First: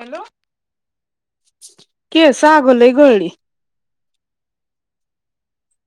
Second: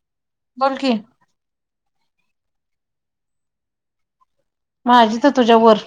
Hello. बोल की केसं आग लय गळली. माझी तर तुझ्या वर.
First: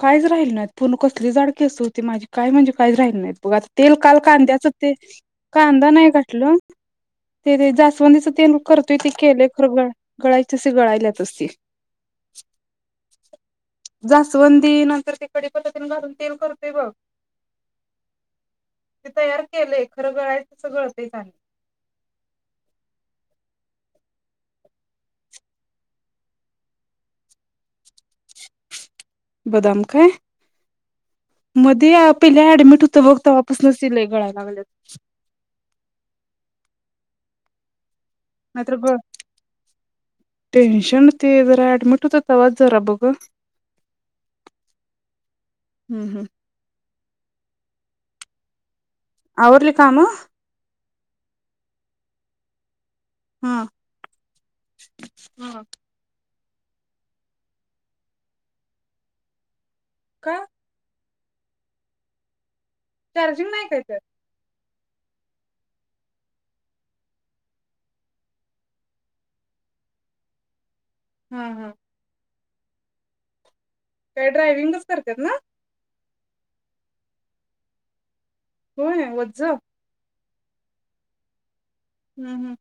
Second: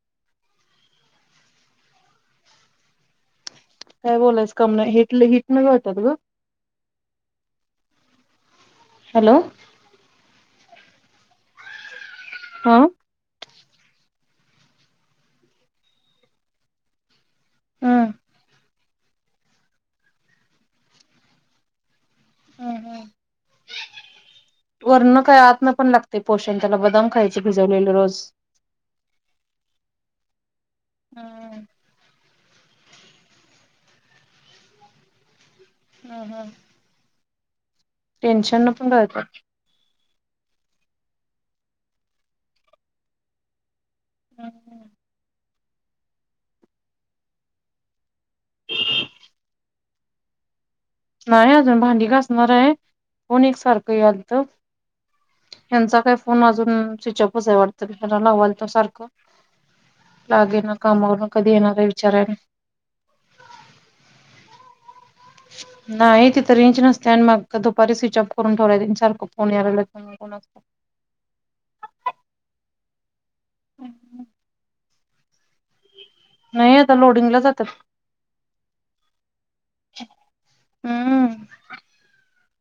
काहीच राहिल नाहीत, पूर्ण कसली जाड केस होती माझी. काय म्हणजे काहीच राहिलं नाहीत बघ आता. तेल काय काल बोलायच कांद्याच काम नाही ते हिट हिटन कांदा गळतात नाही ग घाटलो, ते ते जास्व स्वंदिच तेल, करतोय ती हॅलो केलय. [unintelligible] तसे गळायल्यातच ती हा जास्- वंदी नंतर ते कडीपत्ता तेन घालून तेल करतोय बघ. हं ते तयार केलय खरं, गळायच तसं गळतयच आणि वरण काय आतन पण लागतय पोषण तेला बदाम खायचे भिजवलेले रोज. बदाम काय, मध्ये पिल्या ऍडमिट हो त बघ तवा पसनच लय गळायला लागल्यात. ह - ह. टेन्शन न नाहीतर पण गळ गळतात. टेन्शन ते जरा ऍडमिट होत, तवाच जरा बघ. हम् हम् हम् हम् आवरली कामं नाही अजून भांडी घासणार आहे. फोन हा एकसारखं यालतं हेंचा काय? फोन अजून स्विचाॅपच आहे वाटतं ला लावालत सारखं काय लागेना कामावरून कधी येणार आहे विचारायला? चार्जिंग नाही काय? त्यात नाही तिथ रेंज नसत्या आणि मग दुपारी स्विच ऑफ करून ठेवलाय तेनी सारखं फोन याय लागल्यात म्हणून कोणाच? हा हा काय ड्रायविंगच करत्यात ना नाही आता लोडिंगला जात्यात होय ओझं हम्म [inaudible] हं हं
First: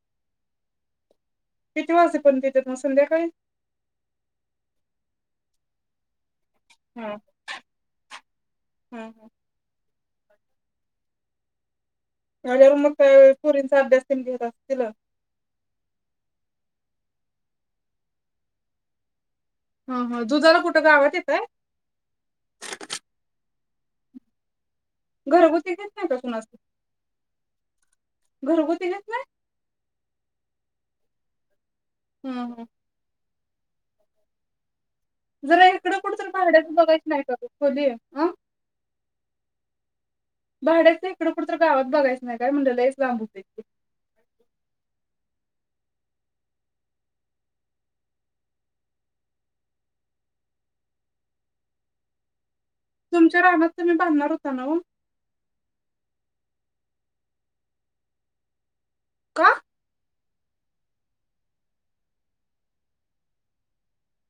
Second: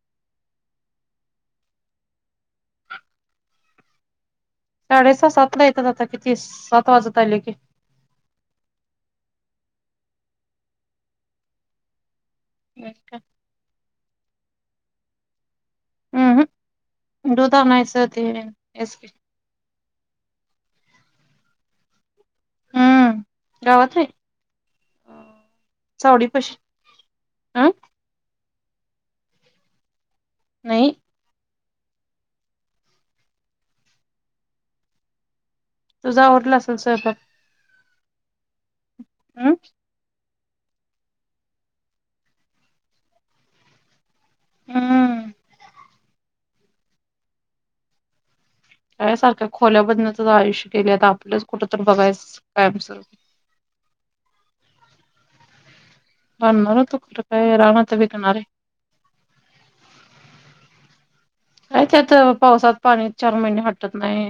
किती वाजे पर्यंत येत्यात म संध्याकाळी? साडे सहा सात ला येतात आता कि ती सात हा वाजत आले की हा हा [unintelligible] मग पोरींचा अभ्यास तेन घेत असेल तिला हम्म हम् दुध आणायचं हेच की हा हा दुधाला कुठं गावात येताय हम्म गावात नाही घरगुतीच घेत नाही काय कुणाच अं घरगुती नेत नाही नाही हम्म हम्म जरा इकडं पण तुझा च आवरला भाड्याचं असेल बघायच नाही का ग खोली अ अम भाड्याच इकडं कुठ तर गावात बघायचं नाही काय म्हंडल लईच लांब हम्म.. का सारख्या खोल्या बदण्याचं आयुष्य केले आपलंच कुठं तर बघायस तुमच्या रानातत तुम्ही बांधणार होता नव्ह बांधणार होतो कुठ? काय? रान आता विकणार आहे का? नाही त्यात पावसात पाणी चार महिने हटत नाही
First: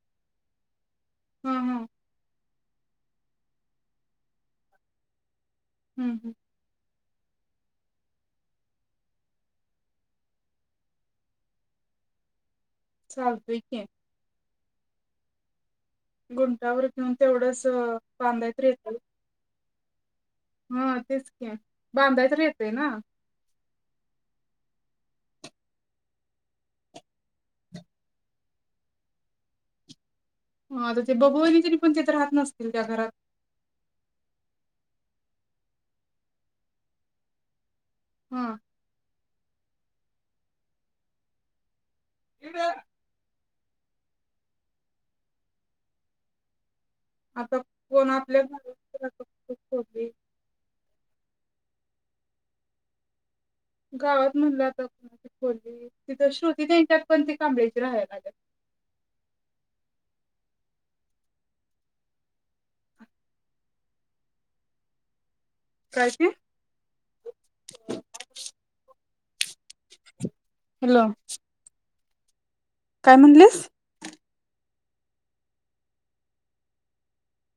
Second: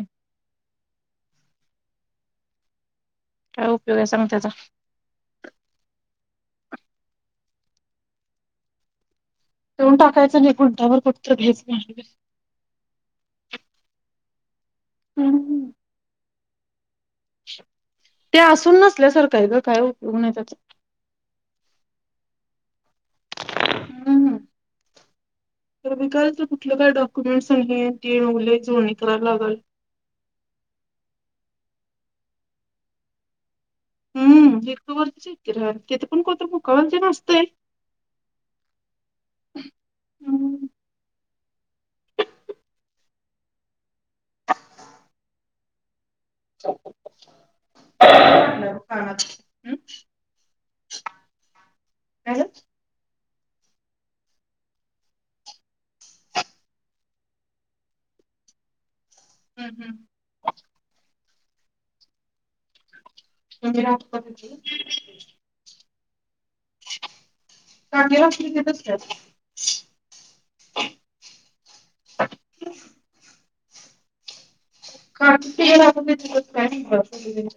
हम्म हम्म काय उपयोग आहे सांग त्याचा हम्म हम्म देऊन टाकायचं आणि गुंठाबर कुठतरी घ्यायच चालतय की हम्म हम् गुंठावर म्हन तेवढंच ते बांधाय तर असून येतल नसल्यासारखं आहे ग काय? उप हा तेच की बांधायच येत आहे ना [unintelligible] हम्म हम्म तर विकायला तर कुठलं? काय? डॉक्युमेंट्स आणि हे आणि ते लय जुळणी कराला लागलाय हा तर ते बघूवयनी तरी पण तेथ राहत नसतील त्या घरात हम् वट वरतीच हायत राहायलि तिथे पण कोत मुक्कामला तेण असतय हा हम्म इथ चालतंय आता कोण आपल्या [unintelligible] हॅलो गावात म्हणलं आता कोणा त खाली तिथं श्रुती त्यांच्यात पण ती कांबळ्यांची राहायला लागेल हम्म हम्म [unintelligible] काय ते [inaudible] काकी रात्री तिथंच काय [inaudible] हॅलो [inaudible] [inaudible] काय म्हणलीस? काकीला फोन [unintelligible] केलतीस काय म्हटलं?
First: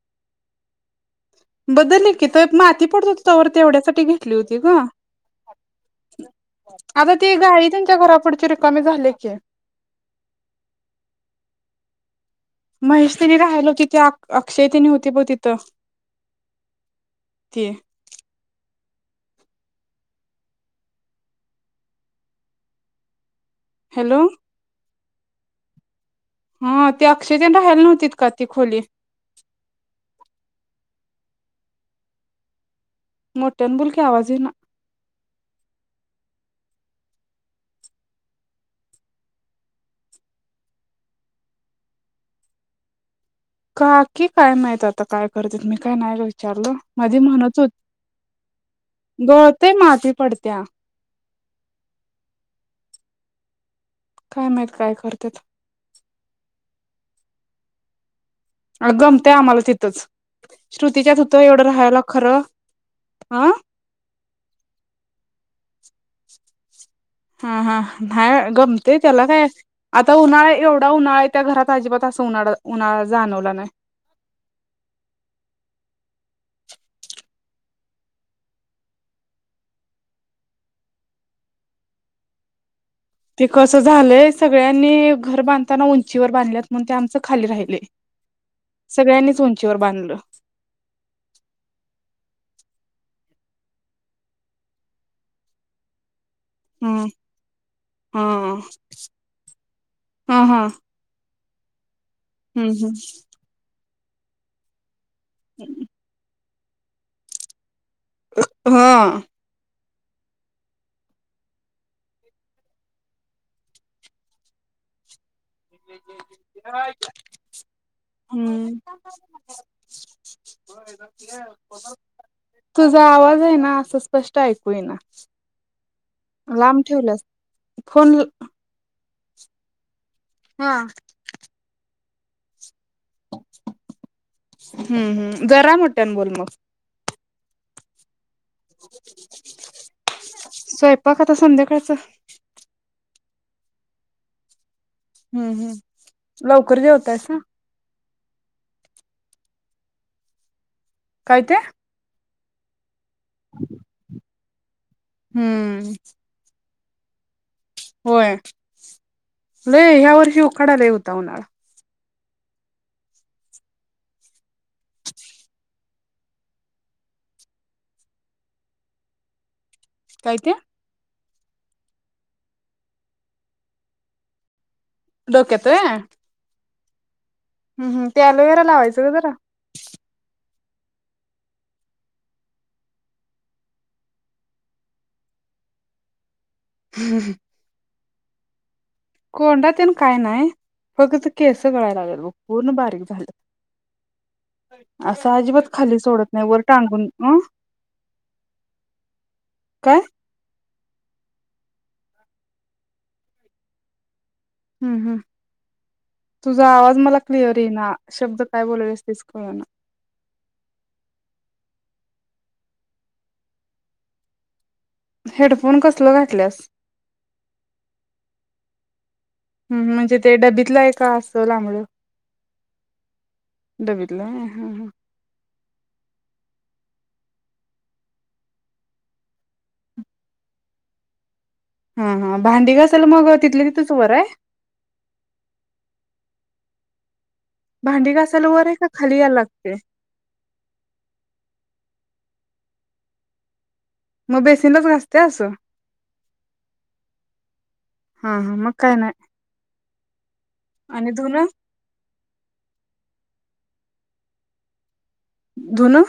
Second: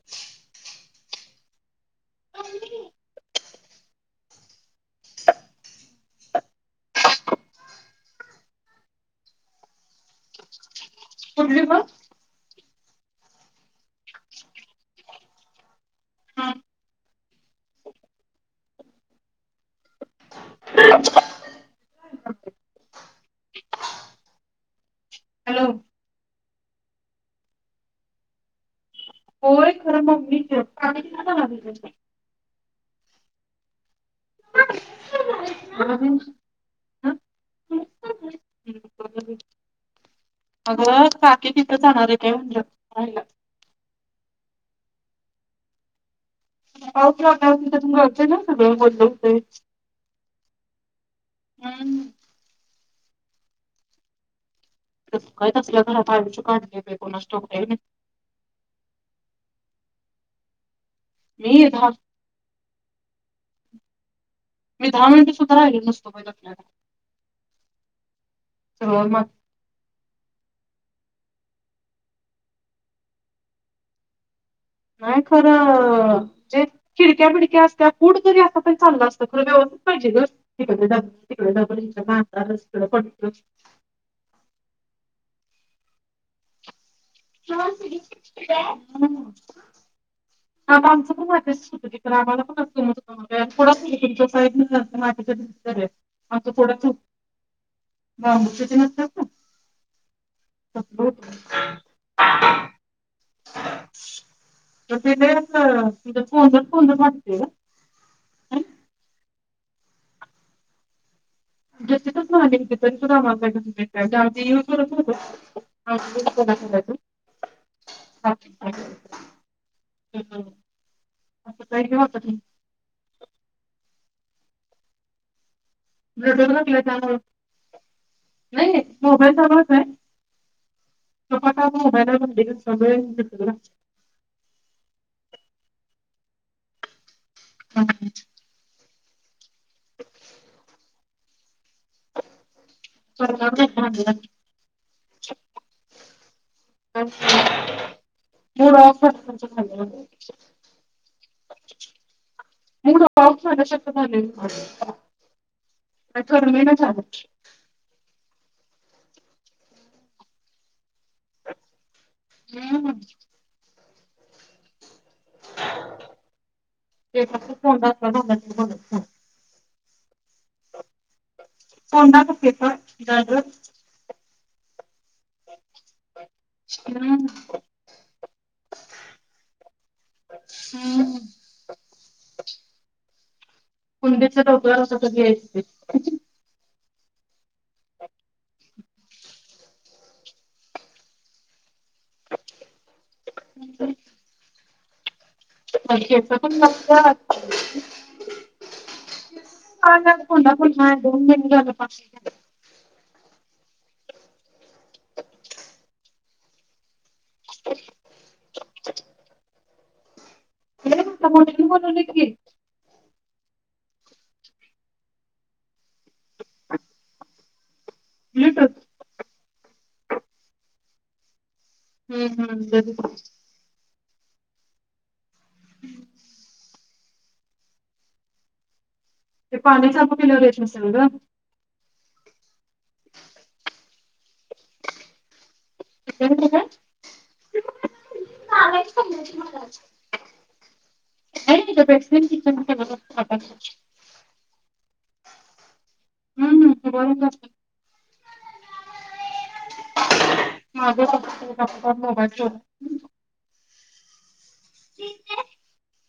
बदली की त्यात माती पडत होती तोवर तेवढ्यासाठी घेतली होती गं आता ते गाळे त्यांच्या घरापुढचे रिकामे झाले की ते कुठली मग? महेश तेनी राहायला होती ती अक-अक्षय तेनी होती बघ तिथं ते [inaudible] हॅलो हॅलो हा ते अक्षय तेन राहायला नव्हतीत का? ती खोली होय खर मग मी त्या पाण्याच्या किती जवळ आलोय गं मोट्यान बोल की आवाज येईना. [unintelligible] [unintelligible] अग काकी तिथं जाणार हाय काय म्हणलं आईला काकी काय माहित आता काय करतेत मी काय नाही गं वि विचारलं माझी पाऊस म्हणत लागल्यावर तिथून गळतंय ना सगळं वल्ल होती [unintelligible] होतंय. गळतय माती पडतिया हम्म. काय माहित? काय कसं? करत्यात काय तसल्या घरात? पाणीच पाणी येतय कोणास ठाऊक बाहेरनच अ गमतय आम्हाला तिथंच श्रुतीच्यात एवढं मी दहा राहायला खरं हा राहिल नसतोहि आपल्याला हा हा नाही गमते सरळ मा त्याला काय आता उन्हाळा एवढा उन्हाळा हाय त्या घरात अजिबात असं उनाडा उनाळा जाणवला नाही. नाही खरं जे खिडक्या बिडक्या असत कुठ तरी असता प चाललं असतं खर व्यवस्थित पाहिजे तिकडे तिकडेतारच ते कसं झालंय सगळ्यांनी घर बांधताना उंचीवर बांधल्यात म्हणून ते आम सगळ्यांनीच उंचीवर बांधलं आता आमचं पण मच होतं तिक आम्हाला पण [inaudible] आ ते कुडाचं हम्म [unintelligible] हा बांबूच तेन नसत्यात हा हा का [unintelligible] हम्म- हम्म. ह त तिथं फ मतला हा [unintelligible] करायचं [unintelligible] हम् असं काही हे होतं तुझा आवाज आहे ना असच स्पष्ट ऐकू येईना. नाही ब्लूटूथ लांब घातलाय त्यामुळं ठेवलास, फोन ल नाही मोबाईल [unintelligible] [unintelligible] [unintelligible] हम्म हम्म जरा मो ठ्यान बोल मग. [unintelligible] [unintelligible] स्वयपाक आता संध्याकाळच. [unintelligible] हं हं. लवकर जेवतायसा? [inaudible] काय ते मूड हम्म [unintelligible] [inaudible] झाल. होय, लय ह्या वर्षी उखाडा होता उन्हाळा [unintelligible] केसातील कोंडा आत्ता [unintelligible] काय ते [inaudible] डोक्यात हाय हम्म हूं हूं ते अलोवेरा लावायचं ग जरा हूं कुंडीच्या डोक्यावर अस घ्यायच ते [inaudible] कोंडात तेन काय नाही फगत केस तं गळायला लागल्यात बघ पूर्ण बारीक झालत. ते. केस पण [unintelligible] अ काय अन त्यात कोंडा पण हा दोन महिने झाल [unintelligible] हूं हूं तुझा आवाज मला क्लिअर ये ना शब्द काय बोलायलिस तेच कळना. व्हय म्हंटल [unintelligible] बोलवलय की हेडफोन कसल घाटल्यास लिटच हूं म्हणजे ते डबीतल एक का आसला हु हु [inaudible] बघितलाय हा हा [inaudible] ते पाण्याच अपॉप केल्यावर येत नसल गं हा हा भांडी घासायला मग तिथल्या तिथच वर हाय [unintelligible] भांडी घासायला वर हाय का खाली याला लागतंय [inaudible] म बेसीनलाच घासतीयास हा हम्म हा मग काय नाय माझ बाबा [unintelligible] मोबाईल [inaudible] [inaudible] धुणं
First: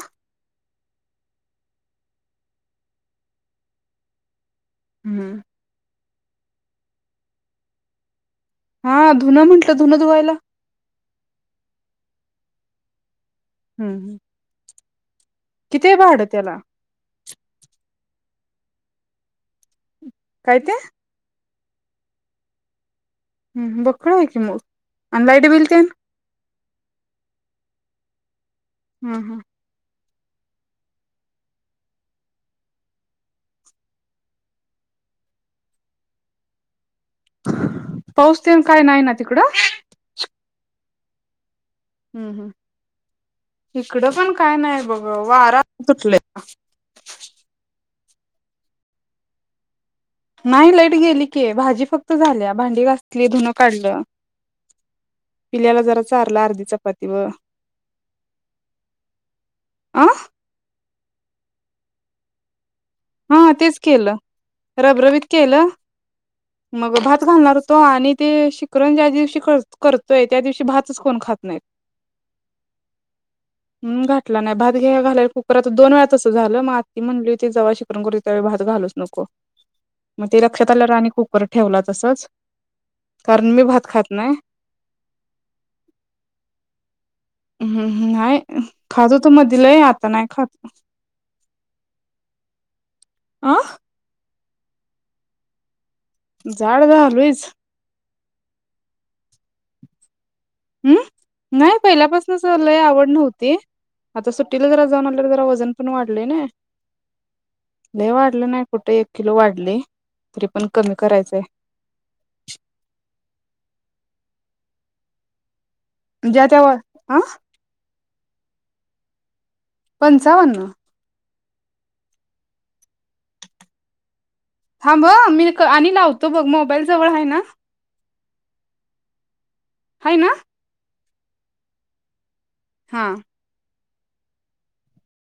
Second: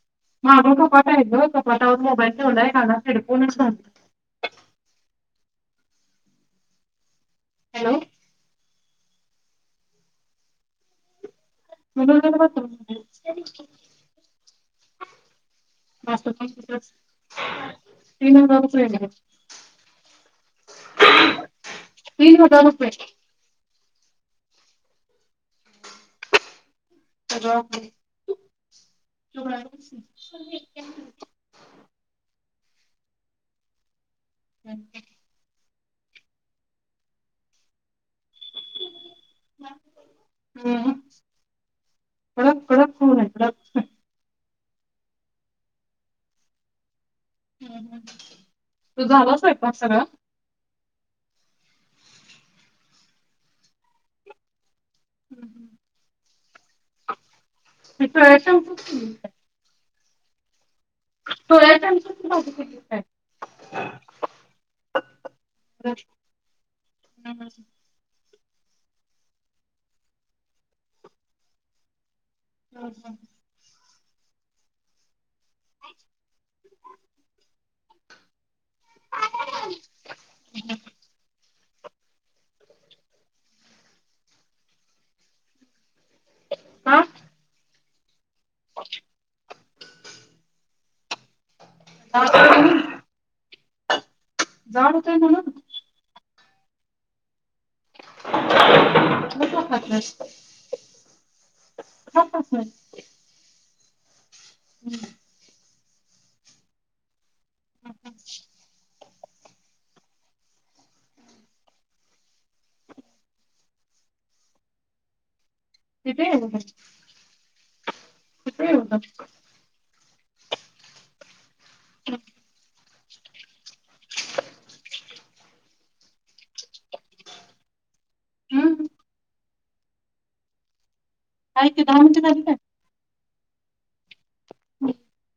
माग कपाट हायं गं कपाटावंर मोबाईल ठेवलाय कानात हेडफोनच घातलेत हूं हॅलो हा धुनं म्हंटल धुनं धुवायला धुणं तर बाथरूमध्येच [inaudible] कितीय भाड त्याला तीन हजार रुपये येणारेत काय? ते तीन हजार रुपये हम् हम बक्कळ हायं कि मग आणि लाईट बिल ते सगळं हम्म हम्म आपणच [unintelligible] [unintelligible] हम् हम ह पाऊस तेन काय नाय ना तिकडं? हम्म हम्म हम् कडक कडक खून आहे कडक. [unintelligible] बघ वारा आता सुटलंया [unintelligible] तुझं झाला स्वयंपाक सगळा नाय लाईट गेली कि भाजी फक्त झालिया भांडी घासली धुन काढलं पिल्याला जरा चारल अर्धी चपाती वं सोया चंक्सच आ थोड्या टाइम साठी भाजी केलिया हा तेच केलं रब रबीत केलं काय? मग भात घालणार तो आणि ते श पूरण ज्या दिवशी कर करतोय त्या दिवशी भातच कोण खात नाहीत [inaudible] घातला नाही भात घ्या घालायला कुकरात तर दोन वेळा अस झालं म आत्ती म्हणली होती जव्हा श गुरी त्यां वेळी भात घालूस नको मग ते लक्षात आल्यावर आणी कुकर ठेवला तसच कारण मी भात खात नाही नाहीय खातो तो मधी लई आता नाही खात [unintelligible] आ.. जाड होतय म्हणून जाड झालयोच [inaudible] मग का खात नाही स अं नाही पहिल्यापासनच खात लय नाहीस. आवड नव्हती आता सुट्टीला जरा जाऊन आलंल जरा वजन वाढलय ना लई वाढलं नाही कुठे एक किलो वाढल तरी पण कमी करायचंय किती आहे गं? [unintelligible] आ.. [unintelligible] पंचावन्न [unintelligible] मं मी क आणि लावतो बघ मोबाईल जवळ आहे ना. हम् हाय ना [unintelligible] हा हम